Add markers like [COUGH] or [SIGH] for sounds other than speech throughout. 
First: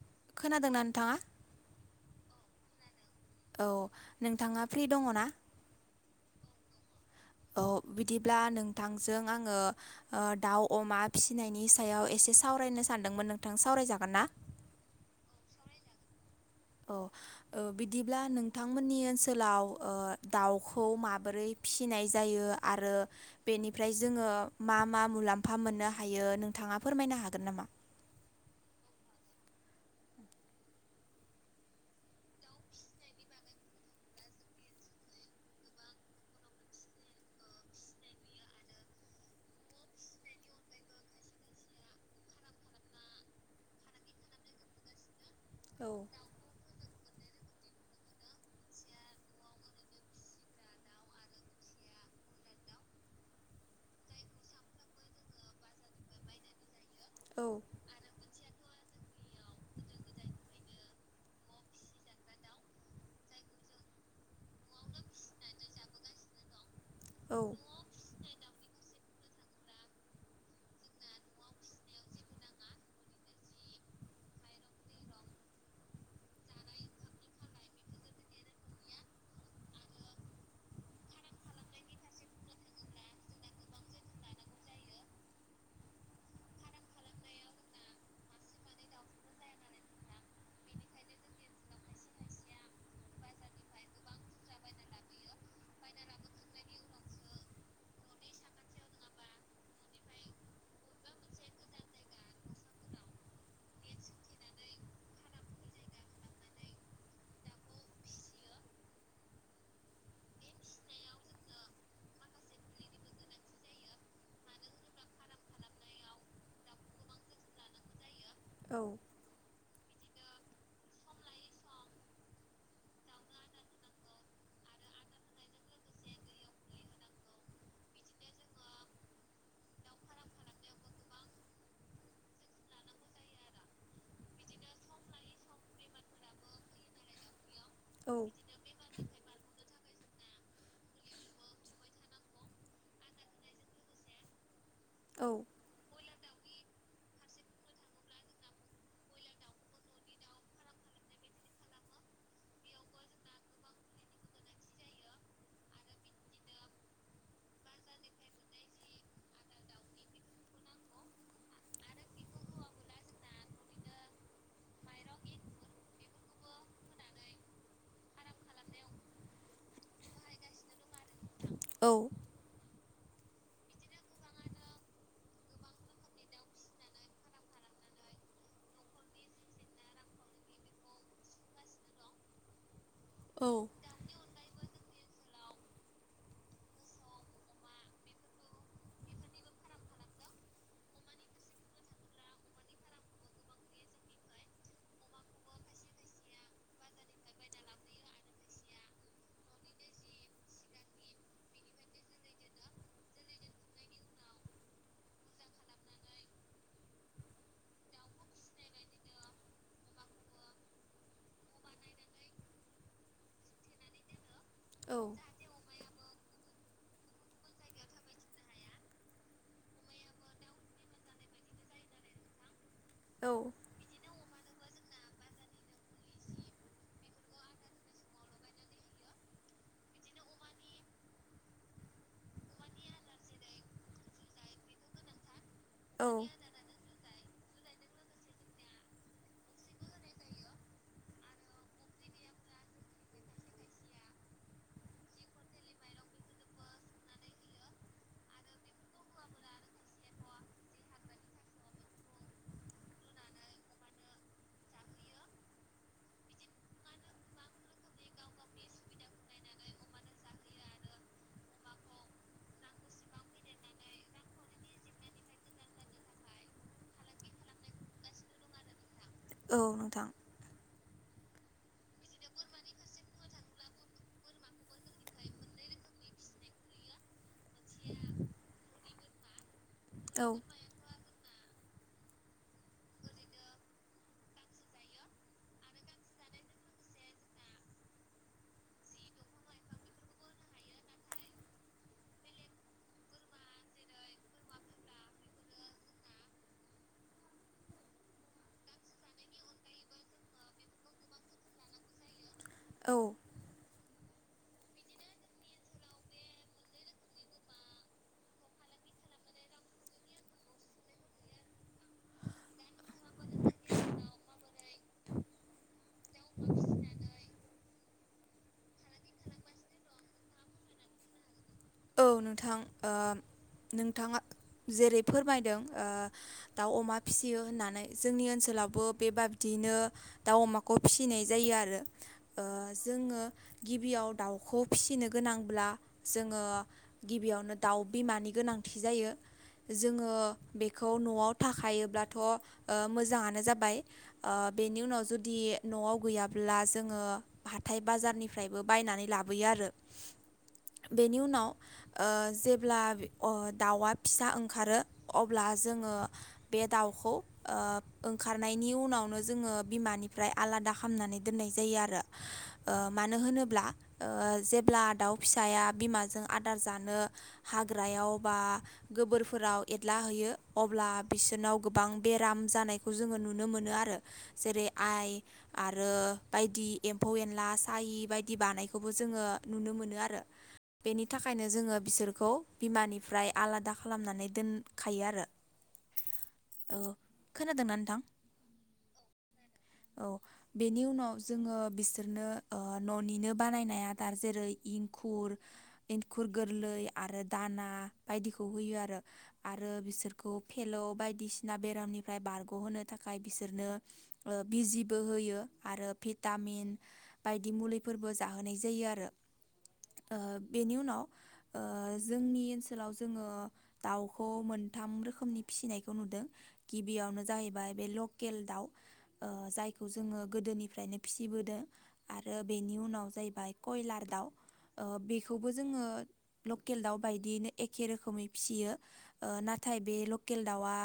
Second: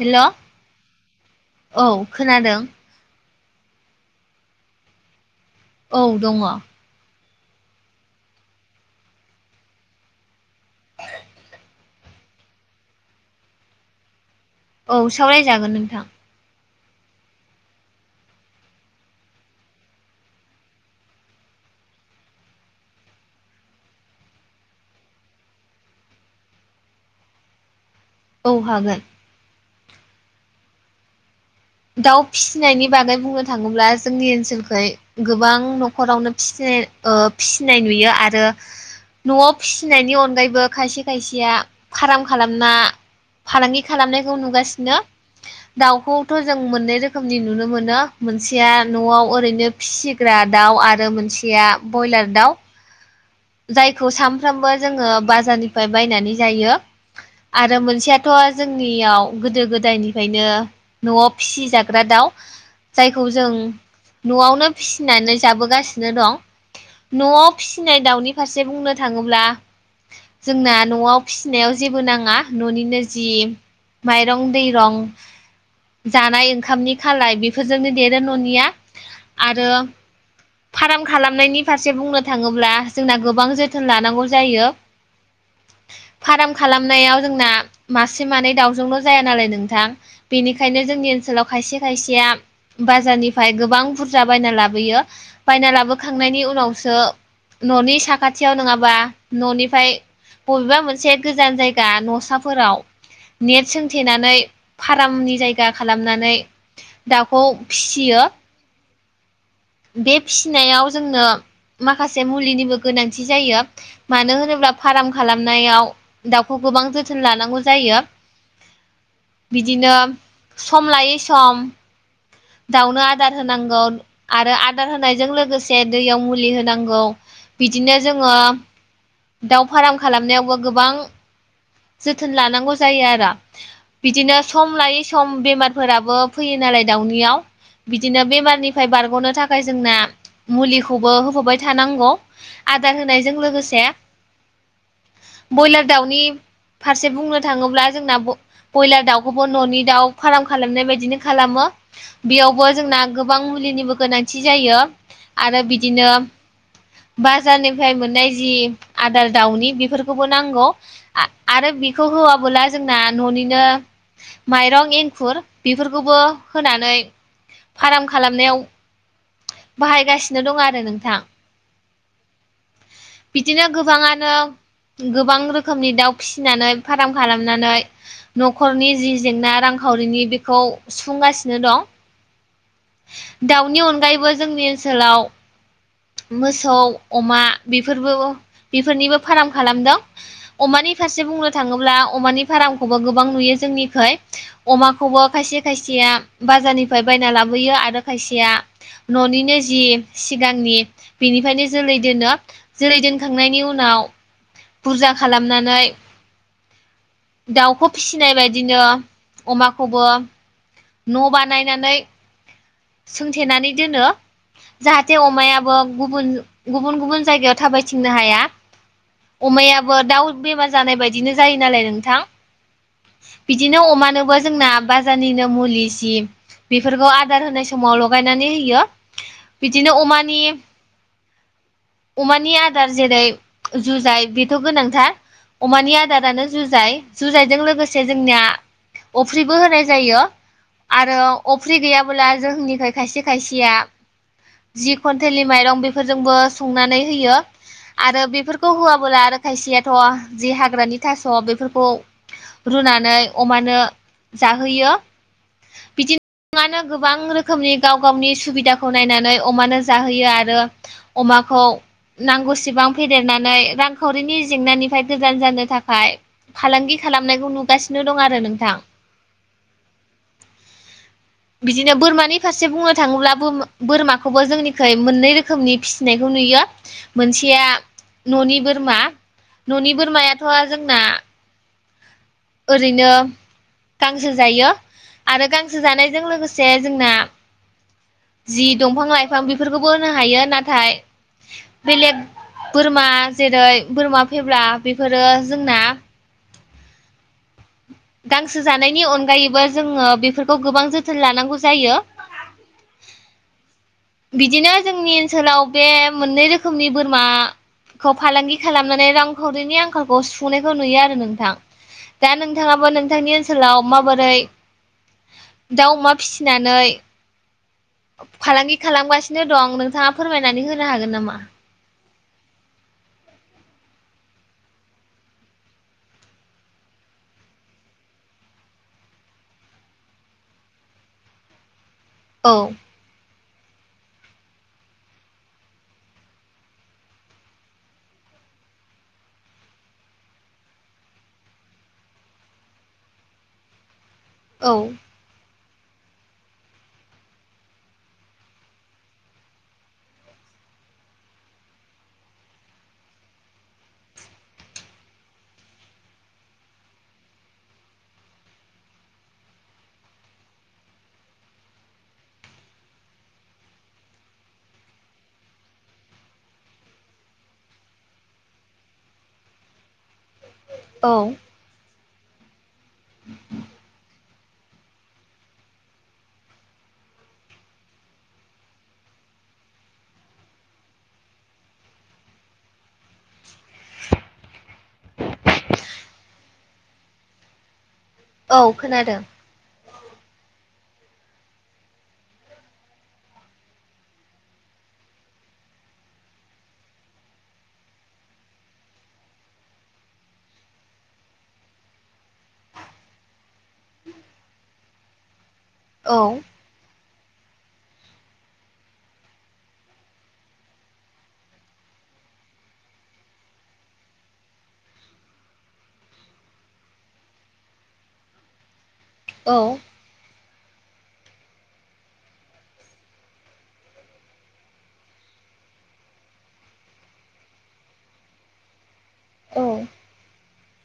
हेल' खोनादोंना नोंथाङा? औ खोनादों। औ नोंथाङा फ्रि दङ ना? औ दङ। औ बिदिब्ला नोंथांजों आङो दाउ अमा फिसिनायनि सायाव एसे एसे सावरायनो सानदोंमोन नोंथां सावरायजागोन ना? औ सावरायजागोन नोंथां। औ बिदिब्ला नोंथांमोननि ओनसोलाव दाउखौ माबोरै फिनाय जायो आरो बेनिफ्राय जोङो मा मा मुलाम्फा मोननो हायो नों थाङा फोरमायनो हागोन नामा? औ हागोन। दाउ फिसिनायनि बागै बुंनो थाङोब्ला जोंनि ओनसोलखै गोबां न'खरावनो फिसि ओ फिसिनाय नुयो आरो न'आव फिसिनायनि अनगायैबो खायसे खायसेया फार्म खालामना फालांगि खालामनायखौ नुगासिनो औ दाउखौ मोननै रोखोमनि नुनो मोनो मोनसेया न'आव ओरैनो फिसिग्रा दाउ आरो मोनसेया ब्रयलार दाउ। जायखौ सानफ्रोमबो जोङो बाजारनिफ्राय बायनानै जायो औ आरो मोनसेया थ' जोंनियाव गोदो गोदायनिफ्रायनो न'आव फिसिजाग्रा दाउ जायखौ जों न'आवनो फिसिनानै जाबोगासिनो दं। औ न'आव फिसिनाय दाउनि फारसे बुंनो थाङोब्ला जोंना न'आव फिसिनायाव जेबो नाङा न'निनो जि माइरं दैरं जानाय ओंखामनि खालाय बेफोरजोंनो देरो न'निया आरो फाराम खालामनायनि फारसे बुंनो थाङोब्ला जोंना गोबां जोथोन लानांगौ जायो। [INAUDIBLE] फाराम खालामनायाव जोंना मासे मानै दाउजोंल' जाया नालाय नोंथां बेनिखायनो जोंनि ओनसोलाव खायसे खायसेया बाजारनिफ्राय गोबां बुरजा बायना लाबोयो बायना लाबोखांनायनि उनावसो न'नि साखाथियाव नङाबा न'निफ्राय बबेबा मोनसे गोजान जायगा न'साफोराव नेट सोंथेनानै फारामनि जायगा खालामनानै दाउखौ फिसियो। ओ बे फिसिनायाव जोंनो माखासे मुलिनिबो गोनांथि जायो मानो होनोब्ला फाराम खालामनायाव दावउखौ गोबां जोथोन लानांगौ जायो। औ। बिदिनो सम लायै सम दाउनो आदार होनांगौ आरो आदार होनायजों लोगोसे दैयाव मुलि होनांगौ। बिदिनो जोङो दाउ फाराम खालामनायावबो गोबां जोथोन लानांगौ जायो आरो बिदिनो सम लायै सम बेमारफोराबो फैयो नालाय दाउनियाव बिदिनो बेमारनिफ्राय बारग'नो थाखाय जोंना मुलिखौबो होफाबाय थानांगौ आदार होनायजों लोगोसे। औ ब्रयलार दाउनि फारसे बुंनो थाङोब्ला जोंना ब्रयलार दाउखौबो न'नि दाउ फार्म खालामनाय बायदिनो खालामो। बेयावबो जोंना गोबां मुलिनिबो गोनांथि जायो। आरो बिदिनो बाजारनिफ्राय मोननाय जि आदार दाउनि बेफोरखौबो नांगौ आ रो बेखौ होआबोला जोंना न'निनो माइरं एंखुर बेफोरखौबो होनानै फाराम खालामनायाव बाहायगासिनो दं आरो नोंथां। औ। बिदिनो गोबाङानो गोबां रोखोमनि दाउ फिसिनानै फाराम खालामनानै न'खरनि जि जेंना रांखावरिनि बेखौ सुंफुं बोगासिनो दं। औ दाउनि अनगायैबो जोंनि ओनसोलाव। मोसौ अमा बेफोरबो बेफोरनिबो फार्म खालामदों। अमानि फारसे बुंनो थाङोब्ला अमानि फार्मखौबो गोबां नुयो जोंनिखै। अमाखौबो खायसे खायसे आ बाजारनिफ्राय बायना ला बोयो। आरो खायसेया न'निनो जि सिगांनि बेनिफ्रायनो जोलै दोनो। जोलै दोनखांनायनि उनाव बुरजा खालामनानै। दाउखौ फिसिनाय बायदिनो अमाखौबो। न' बानायनानै सोंथेनानै दोनो। औ जाहाथे अमायाबो गुबुन गुबुन गुबुन जायगायाव थाबायथिंनो हाया। अमायाबो दाउ बेमार जानाय बायदिनो जायो नालाय नोंथां। औ बिदिनो अमानोबो जोंना बाजारनिनो मुलि जि बेफोरखौ आदार होनाय समाव लगायनानै होयो बिदिनो अमानि अमानि आदार जेरै। जुजाय बेथ' गोनांथार अमानि औ आदारानो जुजाय। जुजाइजों लोगोसे जोंनिया अफ्रिबो होनाय जायो। आरो अफ्रि गैयाब्ला जोंनिखै खायसे खायसेया। जि कुन्टेलनि माइरं बेफोरजोंबो संनानै होयो आरो बेफोरखौ। खौ होआबोला आरो खायसेयाथ' जि हाग्रानि थास' बेफोरखौ। रुनानै अमानो जाहोयो बिदिनो गोबांआनो गोबां रोखोमनि गाव गावनि सुबिदाखौ नायनानै अमानो जाहोयो आरो अमा खौ नांगौ सेबां फेदेरना नानै रांखावरिनि जेंनानिफ्राय गोजान जानो थाखाय फालांगि खालामनायखौ नुगासिनो दं आरो नोंथां। औ नोंथां बिदिनो बोरमानि फारसे बुंनो थाङोब्लाबो बोरमाखौबो जोंनिख मोननै रोखोमनि फिसिनायखौ नु यो मोनसेया न'नि बोरमा न'नि औ बोरमायाथ' जोंना [UNINTELLIGIBLE] ओरैनो गांसो जायो। आरो गांसो जानायजों लोगोसे जोंना। जि दंफां लाइफां बेफोरखौबो होनो हायो नाथाय बेलेग बोर जेरै बोरमा फेब्ला बेफोरो जोंना गांसो जानायनि अनगायैबो जोङो बेफोरखौ गोबां जोथोन लानांगौ जायो। औ बिदिनो जोंनि ओनसोलाव बे मोननै रोखोमनि बोरमा खौ फालांगि खालामनानै रांखावरिनि आंखालखौ सुफुंनायखौ नुयो आरो नोंथां। दा नोंथाङाबो नोंथांनि ओनसोलाव माबोरै? [UNINTELLIGIBLE] दाउ अमा फिसिनानै फालांगि खालामगासिनो दं नोंथाङा फोरमायनानै होनो हागोन नामा? औ नोंथां ओ- नोंथाङा जेरै फोरमायदों ओ- दाउ अमा फिसियो होननानै जोंनि ओनसोल लावबो बेबायदियैनो दाउ अमाखौ फिसिनाय जायो आरो। औ ओ-जोङो गिबियाव दाउखौ फिसिनो गोनांब्ला जोङो। गिबियावनो दाउ बिमानि गोनांथि जायो। जोङो बेखौ न'आव थाखायोब्लाथ' ओ-मोजाङानो जाबाय। औ ओ-बेनि उनाव जुदि न'आव गैयाब्ला जोङो हाथाय बाजारनिफ्रायबो बायनानै लाबोयो आरो बेनि उनाव ओ जेब्ला ओ दाउआ फिसा ओंखारो अब्ला जोङो बे बे दाउखौ ओ ओंखारनायनि उनावनो जोङो बिमानिफ्राय आलादा खालामामनानै दोननाय जा जायो आरो ओ मानो होनोब्ला ओ जेब्ला दाउ फिसाया बिमाजों आदार जानो हाग्रायाव बा गोबोरफोराव एदला हैयो अब्ला औ बिसोरनाव गोबां बेराम जानायखौ जोंङो नुनो मोनो आरो। जेरै आइ आरो बायदि एम्फौ एनला साहि बायदि बानायखौबो जोङो नुनो मोनो आरो बेनि थाखायनो जोङो बिसोरखौ बिमानिफ्राय आलादा खालामनानै दोनखायो आरो ओ खोनादोंना नोंथां औ खोनादों औ बेनि उनाव जोङो बिसोरनो ओ न'निनो बानायनाया दा जेरै इंखुर एंखुर गोरलै आरो दाना बायदिखौ होयो आरो आरो बिसोरखौ फेल' बायदिसिना बेरामनिफ्राय बारग'होनो थाखाय बिसोरनो बिजिबो होयो। आरो औ भिटामिन बायदि मुलिफोरबो जाहोनाय जायो आरो। बेनि उनाव ओ जोंनि ओनसोलाव जोङो दाउखौ मोनथाम रोखोमनि फिसिनायखौ नुदों गिबियावनो जाहैबाय बे लकेल दाउ ओ औ जायखौ जोङो गोदोनि फायनो फिसिबोदों आरो बेनि उनाव जाहैबाय कयलार दाउ ओ बे खौबो जोङो लकेल दाउ बायदियैनो एखे रोखोमै फियो। ओ औ नाथाय बे लकेल दाउआ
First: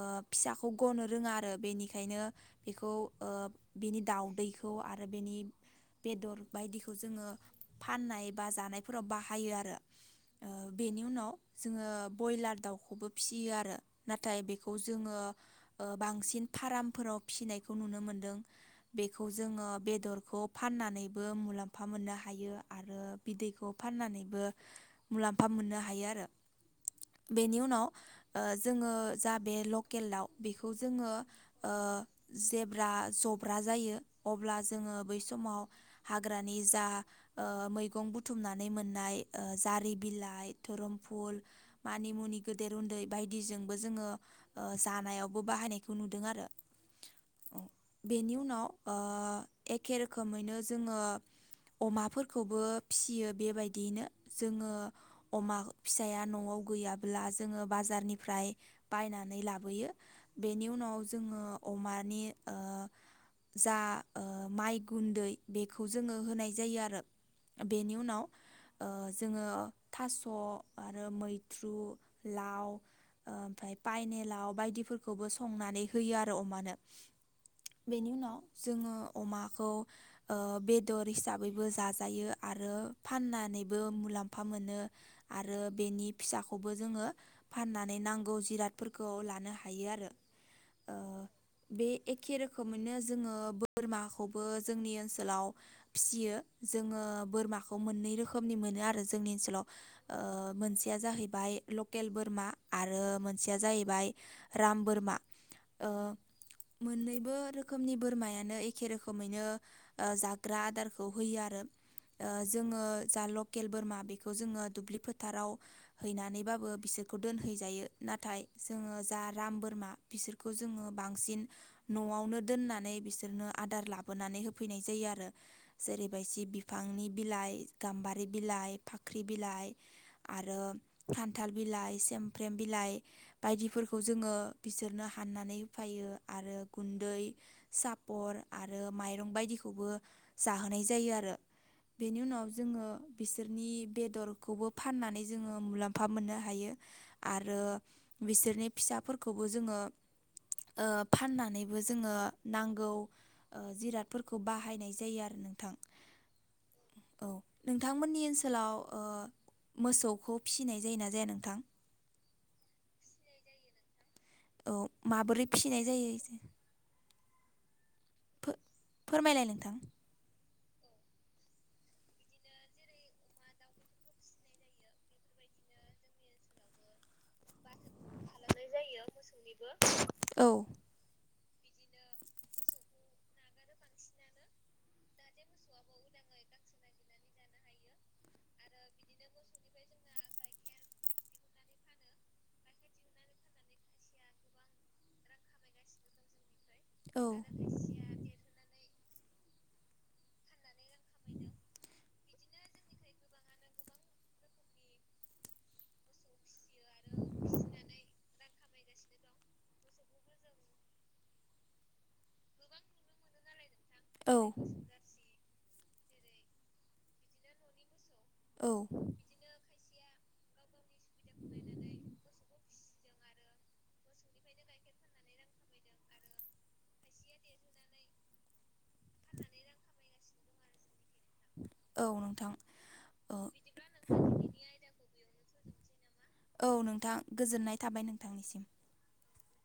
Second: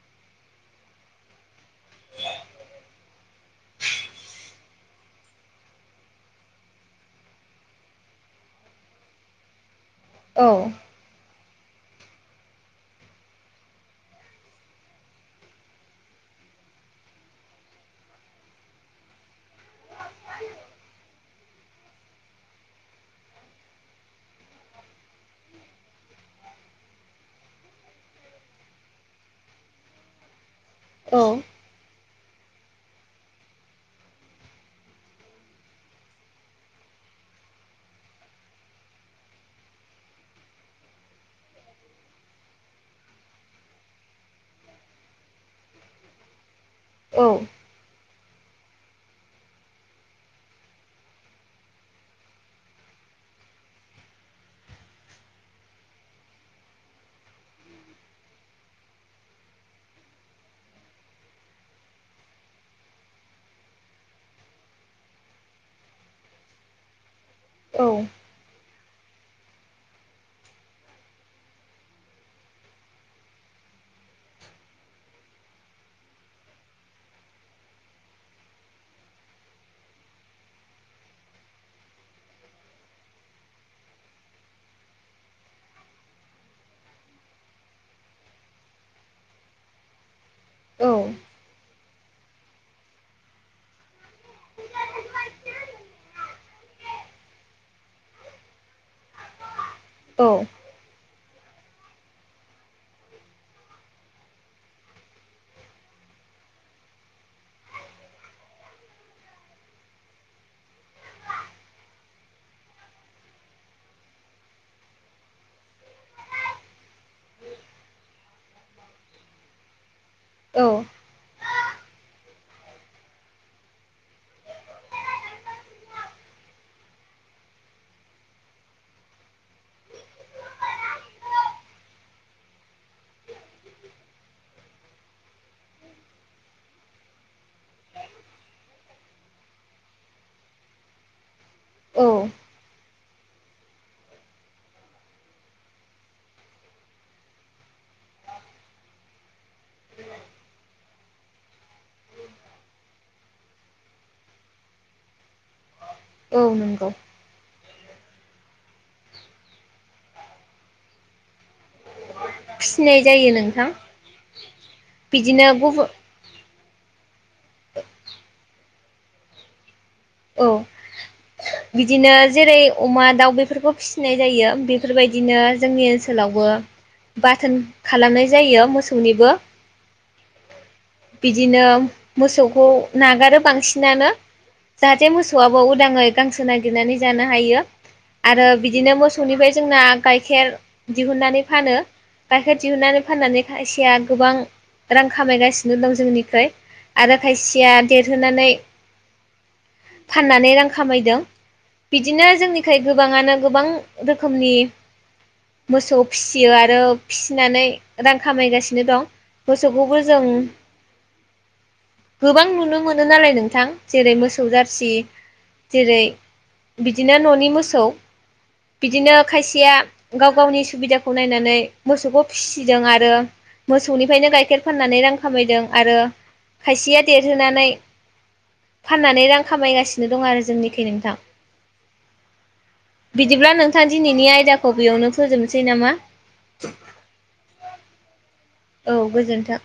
ओ फिसाखौ गनो रोङा आरो बेनिखायनो बेखौ ओ बेनि दाउदैखौ आ बिनि बेदर बायदिखौ जोङो फाननाय बा जानाय फोराव बाहायो आरो औ ओ बेनि उनाव जोङो ब्रयलार दाउखौबो फिसियो आरो नाथाय बेखौ जोङो ओ बांसिन फार्मफोराव फिसिनायखौ नुनो मोनदों। बेखौ जोङो बेदरखौ फाननानैबो मुलाम्फा मोननो हायो आरो बिदैखौ फाननानैबो मुलाम्फा मोननो हायो आरो बेनि उनाव जोङो जा बे लकेल दाउ बेखौ जोङो औ ओ जेब्ला जब्रा जायो अब्ला जोङो बै समाव हाग्रानि जा ओ मैगं बुथुमना नानै‌ मोननाय ओ जारि बिलाय धरमफुल मानि मुनि गेदेर उन्दै बायदिजों बेखौबो जोङो जानायावबो बाहायनायखौ नुदों आरो। औ बेनि उनाव ओ एखे रोखोमैनो जोंङो अमाफोरखौबो फियो बेबायदियैनो जोङो अमा फिसाया न'आव गैयाब्ला जोङो बाजारनिफ्राय [UNINTELLIGIBLE] बायनानै लाबो बेनि उनाव जोङो अमानि ओ जा माइ गुन्दै बेखौ जोंङो होनाय जायो आरो औ बेनि उनाव ओ जोङो थास' आरो मैथ्रु लाव ओमफ्राय पायनेेलाव बायदिफोरखौबो संनानै होयो आरो अमानो बेनि उनाव जोङो अमाखौ ओ बेदर हिसाबैबो जाजायो आरो आरो फाननानैबो मुलाम्फा मोनो आरो बेनि फिसाखौबो जोङो फाननानै नांगौ जिरादफोरखौ लानो हायो आरो बे एखे रोखोमैनो जोंङो बोरमाखौबो जोंनि ओनसोलाव फियो जोङो बोरमाखौ मोननै रोखोमनि मोनो आरो जोंनि ओनसोलाव ओ मोनसेया जाहै बाय लकेल बोरमा आरो मोनसेया जाहैबाय राम बोरमा ओ मोननैबो रोखोमनि बोरमायानो एखे रोखोमैनो जाग्रा आदारखौ होयो आरो ओ जोङो जा लकेल बोरमा बेखौ जोङो दुब्लि फोथाराव हैनानैबाबो बिसोरखौ दोन हैजायो नाथाय जोङो जा राम बोरमा बे बिसोरखौ औ जोङो बांसिन न'आवनो दोननानै बिसोरनो आदार लाबोनानै होफैनाय जायो आरो जेरैबायदि बिफांनि बिलाइ, गाम्बारि बिलाइ, फाख्रि बिलाइ आरो खानथाल बिलाइ सुमफ्रेम बिलाइ बायदिफोरखौ जोङो बिसोरनो हाननानै होफायो आरो गुन्दै सापर आरो माइरं बायदिखौबो जाहोनाय जायो आरो बेनि उनाव जोङो बिसोरनि बेदरखौबो फाननानै जोङो मुलाम्फा मोननो हायो आरो बिसोरनि फिसाफोरखौबो जोङो ओ फाननानैबो जोङो नांगौ जिरादफोरखौ बाहायनाय जायो आरो नोंथां औ नंगौ। औ नोंथांमोननि ओनसोलाव ओ मोसौखौ फिसिनाय जायोना जाया नोंथां? फिसिनाय जायो नोंथां। औ बिदिनो माबोरै फिसिनाय गुबुन जायो इसे। फोरमायलाय नोंथां। औ बिदिनो जेरै अमा दाउ बेफोरखौ फिसिनाय जायो बेफोरबायदिनो जोंनि ओनसोलाव बो बाथोन खालामनाय जायो मोसौनिबो औ बिदिनो मोसौखौ नागारो बांसिनानो जाहाथे मोसौवाबो उदाङै गांसो नागिरनानै जानो हायो‌। आरो बिदिनो मोसौनिफ्राय जोंना गाइखेर दिहुननानै फानो गाइखेर दिहुननानै फाननानै खायसेया गोबां रां खामायगासि नो दं जोंनिफ्राय आरो दा औ खायसेया देरहोनानै फाननानै रां खामायदों बिदिनो जोंनिखाय गोबाङानो गोबां रोखोमनि मोसौ फिसियो आ रो फिसिनानै रां खामायगासिनो दं मोसौखौबो जों गोबां नुनो मोनो नालाय नोंथां जेरै औ मोसौ जारसि जेरै बिदिनो न'नि मोसौ औ बिदिनो खायसेया गाव गावनि सुबिदाखौ नायनानै मोसौखौ फिसिदों आरो मोसौनिफ्रायनो गाइखेर फाननानै रां खामायदों आरो खायसेया देरहोनानै फाननानै रां खामायगासिनो दं आरो जोंनिखै नोंथां। औ नोंथां बिदिब्ला नोंथां दिनैनि आयदाखौ बेयावनो फोजोबनोसै नामा। औ नोंथां गोजोननाय थाबाय नोंथांनिसिम। औ गोजोन्थों।